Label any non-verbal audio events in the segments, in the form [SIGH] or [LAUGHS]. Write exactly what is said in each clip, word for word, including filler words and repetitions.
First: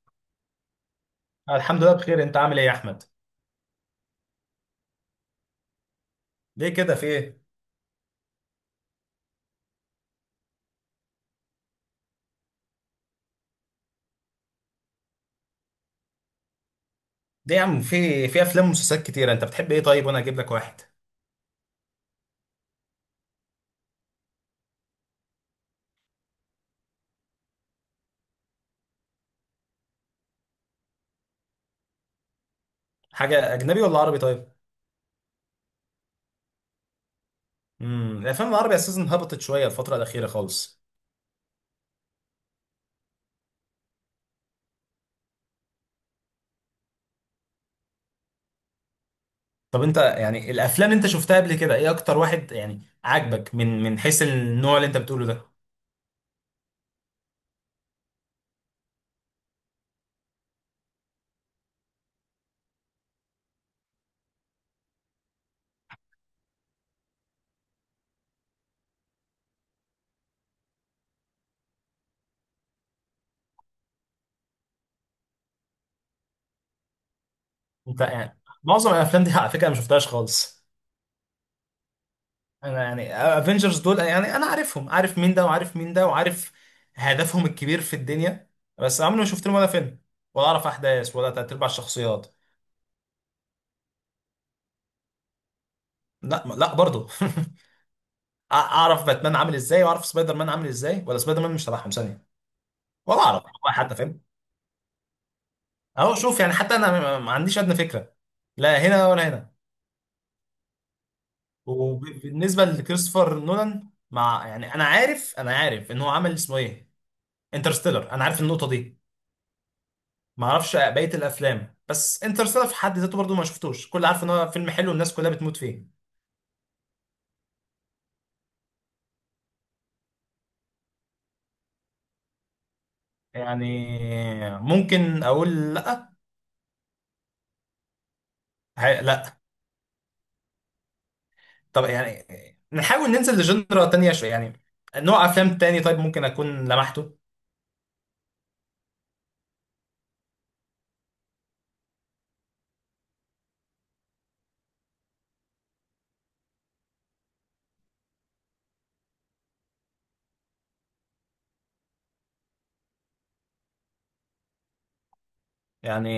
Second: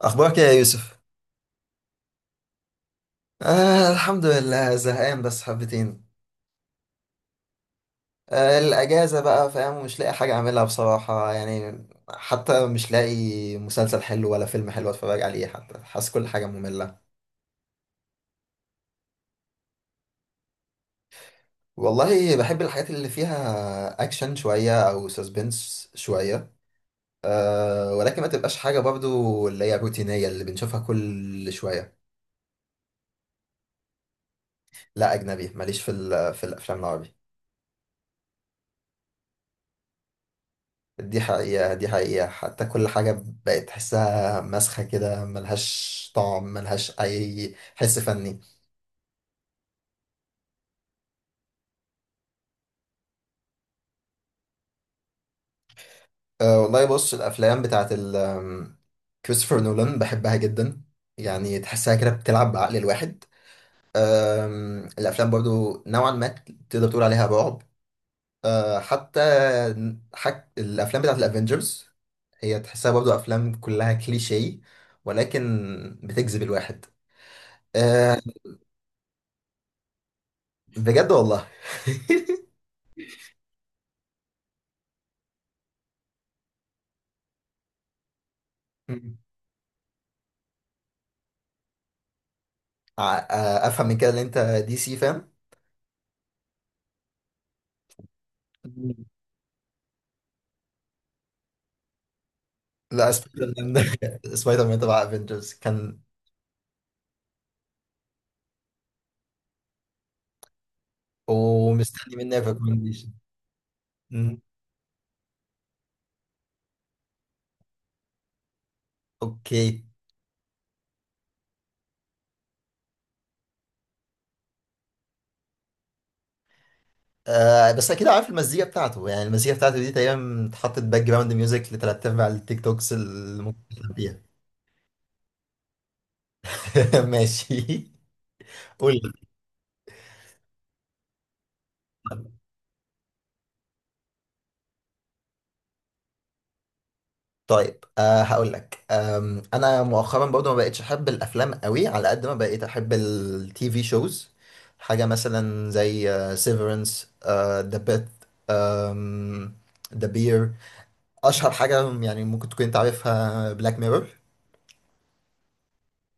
اخبارك يا يوسف؟ الحمد لله بخير. انت عامل ايه يا احمد؟ آه الحمد لله، زهقان بس حبتين. ليه كده، في ايه؟ آه الاجازه بقى، فاهم؟ مش لاقي حاجه اعملها بصراحه، يعني حتى مش لاقي مسلسل حلو ولا فيلم حلو اتفرج عليه، حتى حاسس كل حاجه ممله. ليه يا عم، في في افلام ومسلسلات كتيره. انت بتحب ايه طيب وانا اجيب لك واحد؟ والله بحب الحاجات اللي فيها اكشن شويه او سسبنس شويه، آه ولكن ما تبقاش حاجه برضو اللي هي روتينيه اللي بنشوفها كل شويه. حاجه اجنبي ولا عربي؟ طيب. لا، اجنبي، ماليش في ال- في الافلام العربي. امم الافلام العربي اساسا هبطت شويه الفتره الاخيره خالص. دي حقيقة، دي حقيقة، حتى كل حاجة بقت تحسها مسخة كده، ملهاش طعم، ملهاش أي حس فني. طب انت يعني الافلام اللي انت شفتها قبل كده ايه اكتر واحد يعني عاجبك من من حيث النوع اللي انت بتقوله ده؟ أه والله، بص، الأفلام بتاعت ال آم، كريستوفر نولان بحبها جدا، يعني تحسها كده بتلعب بعقل الواحد. أم، الأفلام برضو نوعا ما تقدر تقول عليها رعب. أه حتى حك... الأفلام بتاعت الأفينجرز، هي تحسها برضو أفلام كلها كليشيه، ولكن بتجذب الواحد. انت أه، يعني معظم الافلام دي على فكره انا ما شفتهاش خالص. بجد والله. انا يعني افنجرز دول، يعني انا عارفهم، عارف مين ده وعارف مين ده وعارف هدفهم الكبير في الدنيا، بس عمري ما شفت لهم ولا فيلم، ولا اعرف احداث ولا تلات ارباع الشخصيات. ع- آه، افهم من كده ان انت دي سي، فاهم؟ لا لا برضه [LAUGHS] مم. اعرف باتمان عامل ازاي واعرف سبايدر مان عامل ازاي، ولا سبايدر مان مش تبعهم ثانيه؟ لا، ولا اعرف سبايدر مان. والله، [LAUGHS] حتى فاهم. ده سبايدر مان تبع افنجرز كان. اهو شوف يعني، حتى انا ما ما عنديش ادنى فكره، لا هنا ولا هنا. ومستني منه وبالنسبه ريكومنديشن. لكريستوفر نولان، مع يعني انا عارف، انا عارف ان هو عمل اسمه ايه، انترستيلر، انا عارف النقطه دي. اوكي. ما اعرفش بقيه الافلام، بس انترستيلر في حد ذاته برضو ما شفتوش، كل عارف ان هو فيلم حلو والناس كلها بتموت فيه. آه بس اكيد عارف المزيكا بتاعته، يعني المزيكا بتاعته دي تقريبا اتحطت باك جراوند ميوزك لتلات ارباع التيك توكس اللي ممكن يعني تلعب بيها. ممكن اقول لا. [LAUGHS] ماشي. قول هي- لي. لا. طب يعني نحاول ننزل لجنرا تانية شويه، يعني نوع افلام تاني طيب ممكن اكون لمحته. طيب، آه هقول لك، آم، انا مؤخرا برضه ما بقتش احب الافلام قوي على قد ما بقيت احب التي في شوز. حاجه مثلا زي سيفرنس، ذا أم، ذا بير. اشهر حاجه يعني ممكن تكون انت عارفها، بلاك ميرور. يعني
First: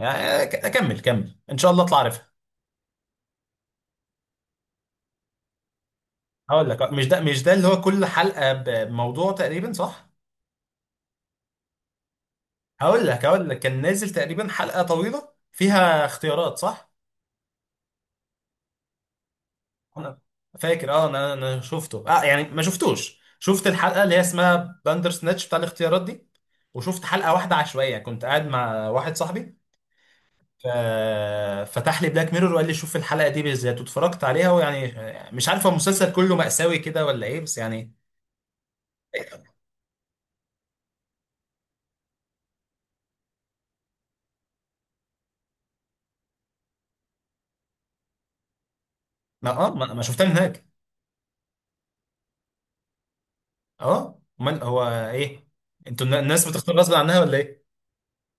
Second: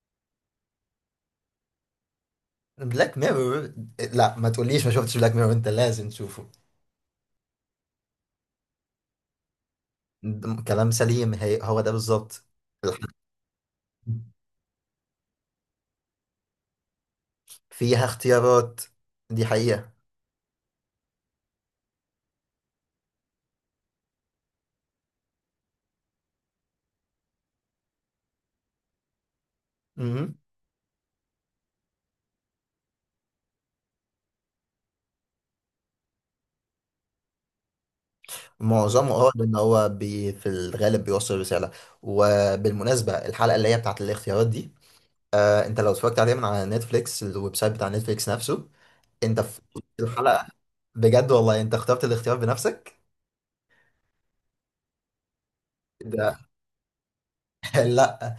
يعني ك- اكمل، كمل ان شاء الله اطلع عارفها. بلاك ميرور. لا، ما تقوليش ما شفتش بلاك ميرور، انت لازم تشوفه. هقول لك، مش ده مش ده اللي هو كل حلقه بموضوع تقريبا، صح؟ ده كلام سليم، هي هو ده بالظبط. هقول الح- لك هقول لك كان نازل تقريبا حلقه طويله فيها اختيارات، صح؟ فيها اختيارات، دي حقيقه. انا فاكر، اه انا انا شفته، اه يعني ما شفتوش، شفت الحلقه اللي هي اسمها باندر سناتش بتاع الاختيارات دي. وشفت حلقه واحده عشوائيه كنت قاعد مع واحد صاحبي. مهم. ف- فتح لي بلاك ميرور وقال لي شوف الحلقه دي بالذات، واتفرجت عليها ويعني مش عارف هو المسلسل كله مأساوي كده ولا ايه، بس يعني معظمه، اه لان هو بي في الغالب بيوصل رساله. وبالمناسبه الحلقه اللي هي بتاعت الاختيارات دي، آه انت لو اتفرجت عليها من على نتفليكس، الويب سايت بتاع نتفليكس نفسه، انت ما في اه ما ما شفتها من الحلقه هناك. بجد والله انت اخترت الاختيار بنفسك. اه امال هو ايه، انتوا ده. الناس بتختار غصب عنها ولا ايه؟ [LAUGHS] لا.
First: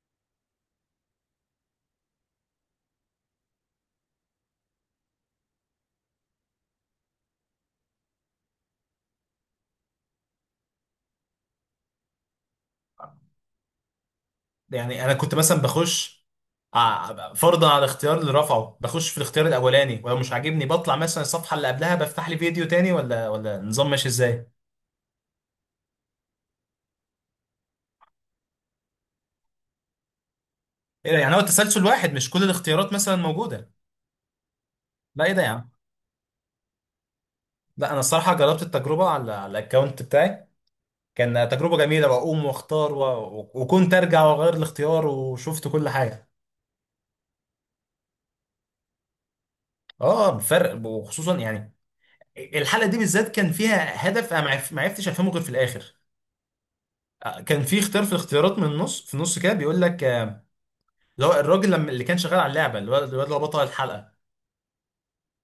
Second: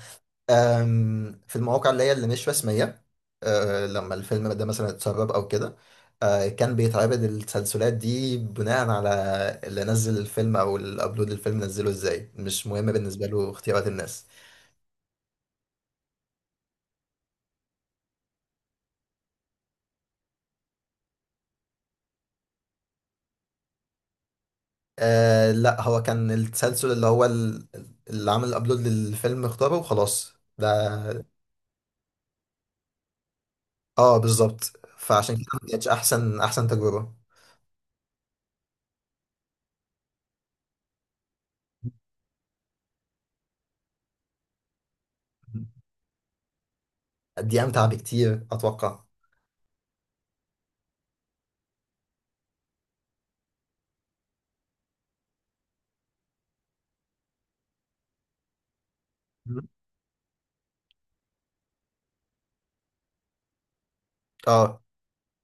أم، في المواقع اللي هي اللي مش رسمية، أه، لما الفيلم ده مثلا اتسرب أو كده، أه، كان بيتعرض التسلسلات دي بناء على اللي نزل الفيلم أو اللي أبلود الفيلم، نزله إزاي مش مهم بالنسبة له اختيارات الناس. يعني انا كنت مثلا بخش ع- فرضا على الاختيار اللي رفعه، بخش في الاختيار الاولاني ولو مش عاجبني بطلع مثلا الصفحه اللي قبلها بفتح لي فيديو تاني، ولا ولا النظام ماشي ازاي؟ أه، لا، هو كان التسلسل اللي هو ال- اللي عمل الأبلود للفيلم اختاره وخلاص. ايه ده، ده. يعني هو تسلسل واحد مش كل الاختيارات مثلا موجوده؟ اه، بالظبط، لا ايه فعشان ده كده يا ما عم. كانتش أحسن أحسن تجربة. لا انا الصراحه جربت التجربه على على الاكونت بتاعي، كان تجربه جميله، واقوم واختار و... و- وكنت ارجع واغير الاختيار وشفت كل حاجه. دي أمتع بكتير أتوقع. اه بفرق، وخصوصا يعني الحلقه دي بالذات كان فيها هدف انا ما عرف- ما عرفتش افهمه غير في الاخر. كان في اختيار في الاختيارات من النص في النص كده بيقول لك، آه، اللي هو الراجل لما اللي كان شغال على اللعبه، الواد الواد اللي هو بطل الحلقه، اه،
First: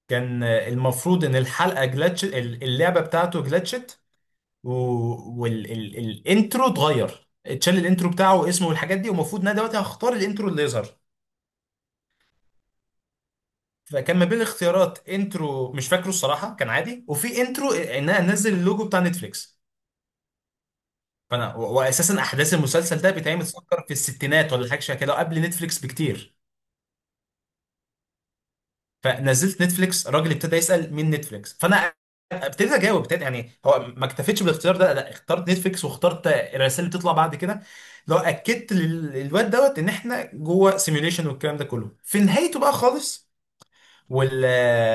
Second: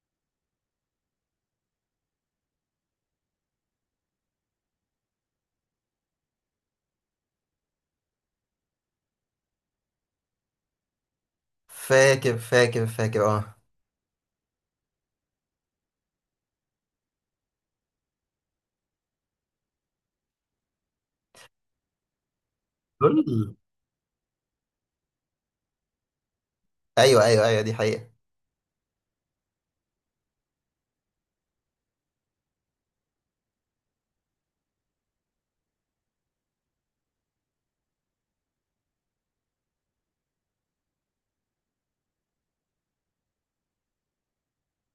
كان آه، المفروض ان الحلقه جلتش ال- اللعبه بتاعته جلتشت والانترو اتغير، اتشال الانترو بتاعه واسمه والحاجات دي، ومفروض ان انا دلوقتي هختار الانترو اللي يظهر. فاكر فاكر فاكر، اه. فكان ما بين الاختيارات انترو مش فاكره الصراحه كان عادي، وفي انترو ان انا انزل اللوجو بتاع نتفليكس. فانا و- واساسا احداث المسلسل ده بتعمل دول. تفكر في الستينات ولا حاجه شبه كده، قبل نتفليكس بكتير. ايوه ايوه ايوه، دي حقيقة. فنزلت نتفليكس، الراجل ابتدى يسال مين نتفليكس، فانا ابتديت اجاوب، ابتديت يعني، هو ما اكتفيتش بالاختيار ده، لا اخترت نتفليكس واخترت الرسائل اللي بتطلع بعد كده، لو اكدت لل- للواد دوت ان احنا جوه سيميوليشن، والكلام ده كله في نهايته بقى خالص. وال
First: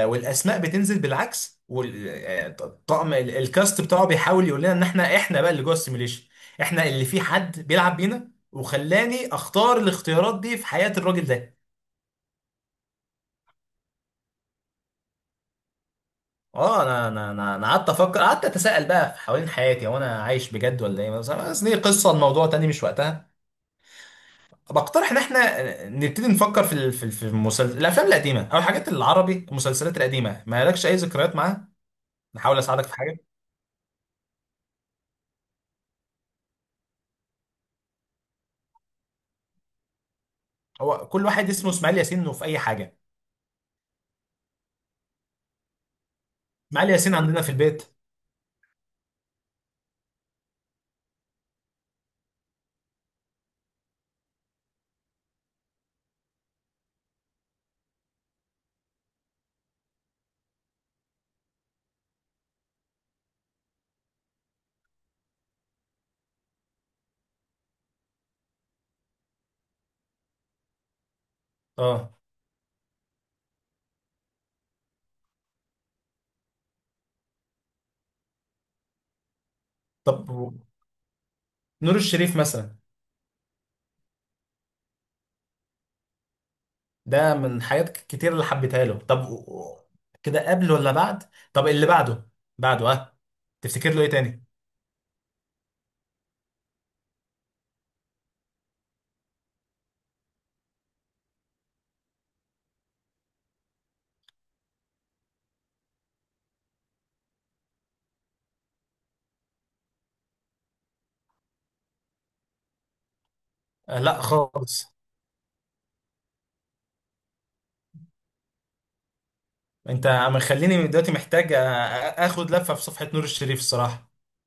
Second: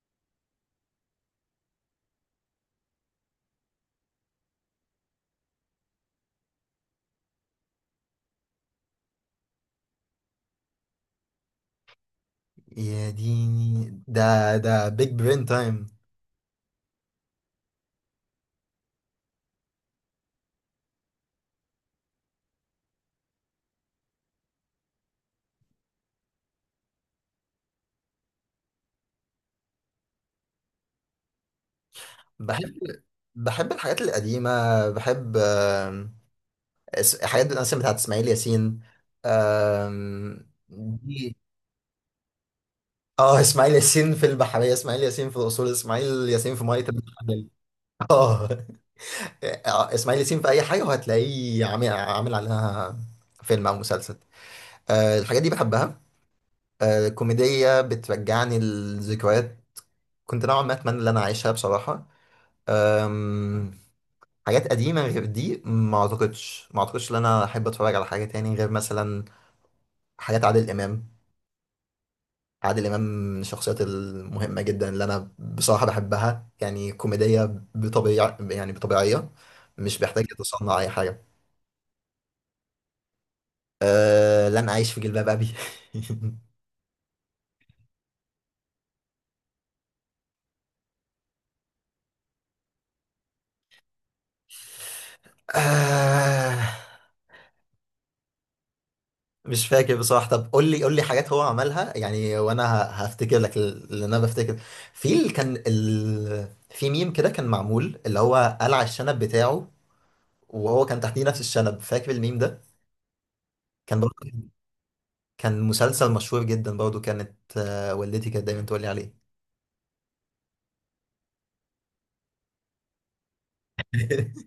والاسماء بتنزل بالعكس، والطقم الكاست بتاعه بيحاول يقول لنا ان احنا احنا بقى اللي جوه السيميوليشن، احنا اللي في حد بيلعب بينا، وخلاني اختار الاختيارات دي في حياة الراجل ده. يا ديني، ده ده بيج برين تايم. اه انا انا انا أنا قعدت افكر، قعدت اتساءل بقى في حوالين حياتي، هو انا عايش بجد ولا ايه، بس بس دي قصه الموضوع تاني مش وقتها. بقترح ان احنا نبتدي نفكر في ال- في ال- في المسلسل، الافلام القديمه او الحاجات العربي، المسلسلات القديمه ما لكش اي ذكريات معاها؟ نحاول اساعدك في بحب. حاجه. بحب الحاجات القديمة. بحب، آم، اس- حاجات مثلا بتاعت اسماعيل ياسين، آم، هو كل دي. واحد اسمه اسماعيل ياسين وفي اي حاجه؟ اه، اسماعيل ياسين في البحرية، اسماعيل ياسين في الأصول، اسماعيل ياسين في مية اسماعيل ياسين عندنا البحرية. في البيت. [LAUGHS] اه. آه، اسماعيل ياسين في أي حاجة وهتلاقيه عامل عامل عليها فيلم أو مسلسل. آه، الحاجات دي بحبها. آه، الكوميديا بترجعني لذكريات، كنت نوعا ما اتمنى ان انا اعيشها بصراحه. أم... حاجات قديمه غير دي ما اعتقدش ما اعتقدش ان انا احب اتفرج على حاجه تاني غير مثلا حاجات عادل امام. اه عادل امام من الشخصيات المهمه جدا اللي انا بصراحه بحبها، يعني كوميديه بطبيعه، يعني بطبيعيه، مش بيحتاج طب و- يتصنع اي حاجه. نور الشريف مثلا، أه... لن اعيش في جلباب ابي. ده من حاجات كتير اللي حبيتها له. طب و- و- كده قبل ولا بعد؟ طب اللي بعده، بعده اه تفتكر له ايه تاني؟ [LAUGHS] أه... مش فاكر بصراحة. طب قول لي قول لي حاجات هو عملها يعني وانا ه- هفتكر لك اللي انا بفتكر. في ال... كان ال... في ميم كده كان معمول اللي هو قلع الشنب بتاعه، وهو كان تحتيه نفس الشنب، فاكر الميم ده؟ آه، كان برضه لا خالص. كان مسلسل مشهور جدا برضه، كانت آه، والدتي كانت دايما تقول لي عليه. انت مخليني دلوقتي محتاج، آه، اخد لفه في صفحه نور الشريف الصراحه. [LAUGHS]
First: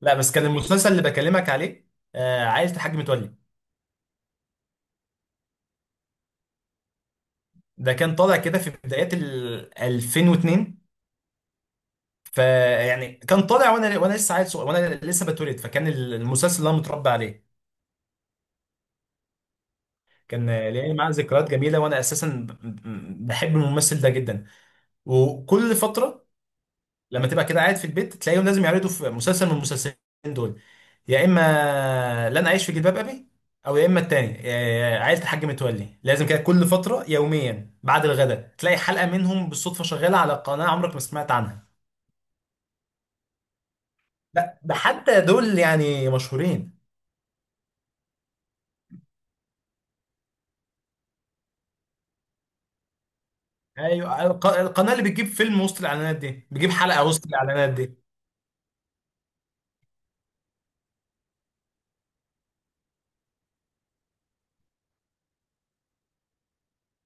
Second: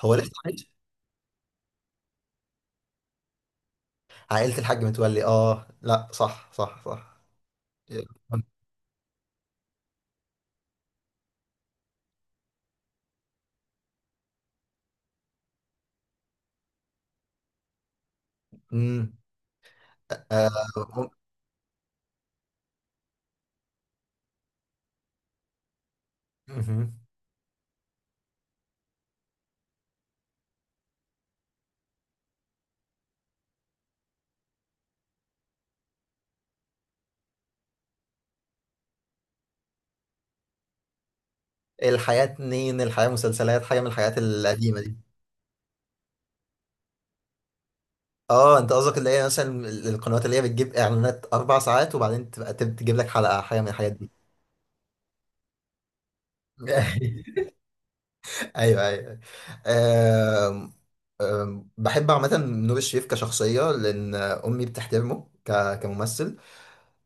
هو لا لسه بس كان عايش؟ المسلسل اللي بكلمك عليه آه، عائله الحاج متولي. عائلة الحاج متولي، اه، لا، صح صح صح. ده كان طالع كده في بدايات ال ألفين واثنين، فيعني كان طالع وانا وانا لسه عيل صغير، وانا لسه بتولد، فكان المسلسل اللي انا متربى عليه. امم. كان آه. آه، ليه معاه ذكريات جميله، وانا اساسا ب- ب- بحب الممثل ده جدا. وكل فتره مم. لما تبقى كده قاعد في البيت تلاقيهم لازم يعرضوا في مسلسل من المسلسلين دول، يا اما لن اعيش في جلباب ابي، او يا اما التاني آه، عائله الحاج متولي. لازم كده كل فتره يوميا بعد الغداء تلاقي حلقه منهم بالصدفه شغاله على قناه عمرك ما سمعت عنها. الحياة اتنين، الحياة مسلسلات، حاجة من الحاجات لا ده القديمة دي. حتى دول يعني مشهورين. اه، انت قصدك اللي هي مثلا ال- القنوات اللي هي بتجيب اعلانات اربع ساعات وبعدين تبقى تب- تجيب لك حلقه حاجه من الحاجات دي. ايوه الق- القناه اللي بتجيب فيلم وسط الاعلانات دي بتجيب حلقه وسط [LAUGHS] الاعلانات دي. ايوه ايوه. آم، آم، بحب عامه نور الشريف كشخصيه لان امي بتحترمه ك- كممثل،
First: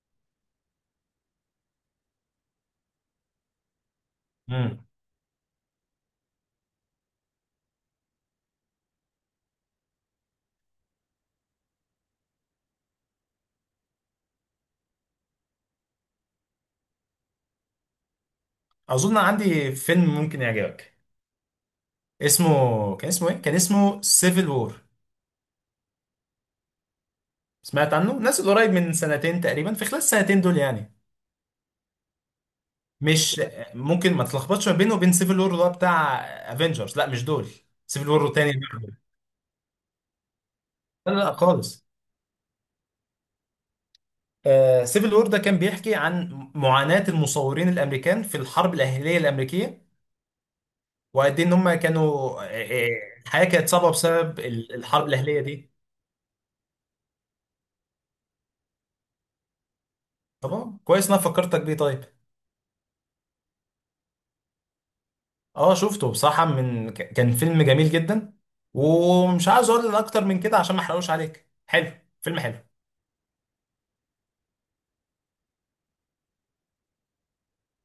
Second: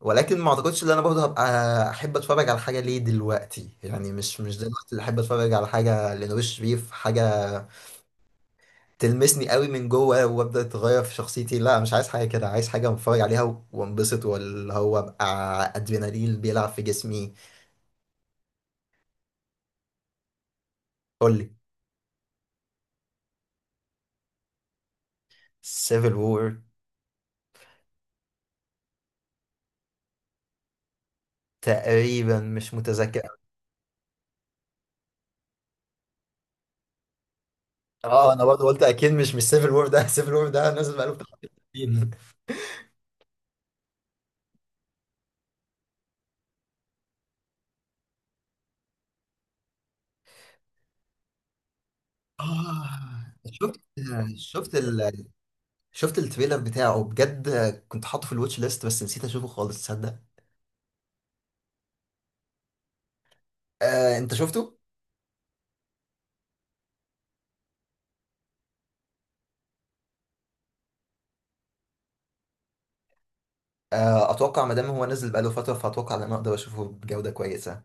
ولكن ما اعتقدش ان انا برضه هبقى احب اتفرج على حاجه ليه دلوقتي، يعني مش مش دلوقتي امم اللي احب اتفرج على حاجه لنور الشريف، حاجه تلمسني قوي من جوه وابدا اتغير في شخصيتي. لا، مش عايز حاجه كده، عايز حاجه اتفرج عليها و- وانبسط، واللي هو ابقى ادرينالين بيلعب في جسمي. اظن عندي فيلم ممكن يعجبك. قول لي. اسمه، كان اسمه ايه، كان اسمه سيفل وور. سيفل وور. سمعت عنه؟ نازل قريب من سنتين تقريبا، في خلال السنتين دول يعني. تقريبا مش متذكر. مش ممكن ما تلخبطش ما بينه وبين سيفل وور اللي هو بتاع افنجرز، لا مش دول، سيفل وور اه انا تاني. برضه قلت لا اكيد مش مش سيفل وور ده. [LAUGHS] سيفل وور ده نازل بقاله لا بتاع لا خالص. تلاتين. آه سيفل وور ده كان بيحكي عن معاناة المصورين الامريكان في الحرب الاهلية الامريكية، وقد ايه ان هم كانوا، آه، آه، اه الحياة كانت شفت صعبة بسبب شفت ال- الحرب ال الاهلية دي. شفت التريلر بتاعه بجد، كنت حاطه في الواتش ليست بس نسيت اشوفه خالص، تصدق؟ طبعا كويس إن انا فكرتك بيه. طيب آه انت شفته؟ اه شفته بصراحة، من ك- كان فيلم جميل جدا، ومش عاوز اقول اكتر من كده عشان ما احرقوش عليك. حلو، فيلم حلو. آه اتوقع ما دام هو نزل بقاله فتره فاتوقع ان انا اقدر اشوفه بجوده كويسه.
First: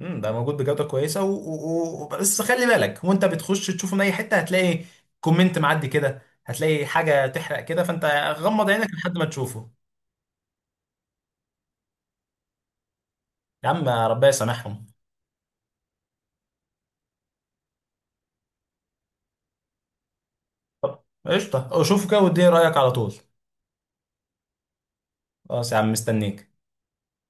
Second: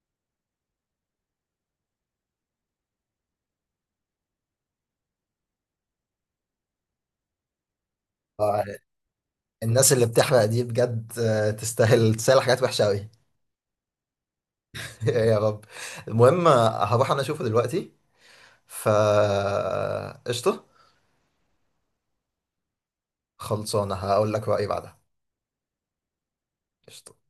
امم ده موجود بجودة كويسة، و... و... و... بس خلي بالك وانت بتخش تشوفه من اي حتة هتلاقي كومنت معدي كده، هتلاقي حاجة تحرق كده، فانت آه، غمض عينك لحد ما تشوفه. الناس اللي بتحرق دي بجد آه، تستاهل، تستاهل حاجات وحشة أوي. يا عم ربنا يسامحهم. [LAUGHS] يا رب. المهم آه، هروح أنا أشوفه دلوقتي، فا قشطة. طب قشطة، شوفه كده واديني رأيك على طول. خلصانة هقول لك رأيي بعدها. خلاص يا عم مستنيك. قشطة.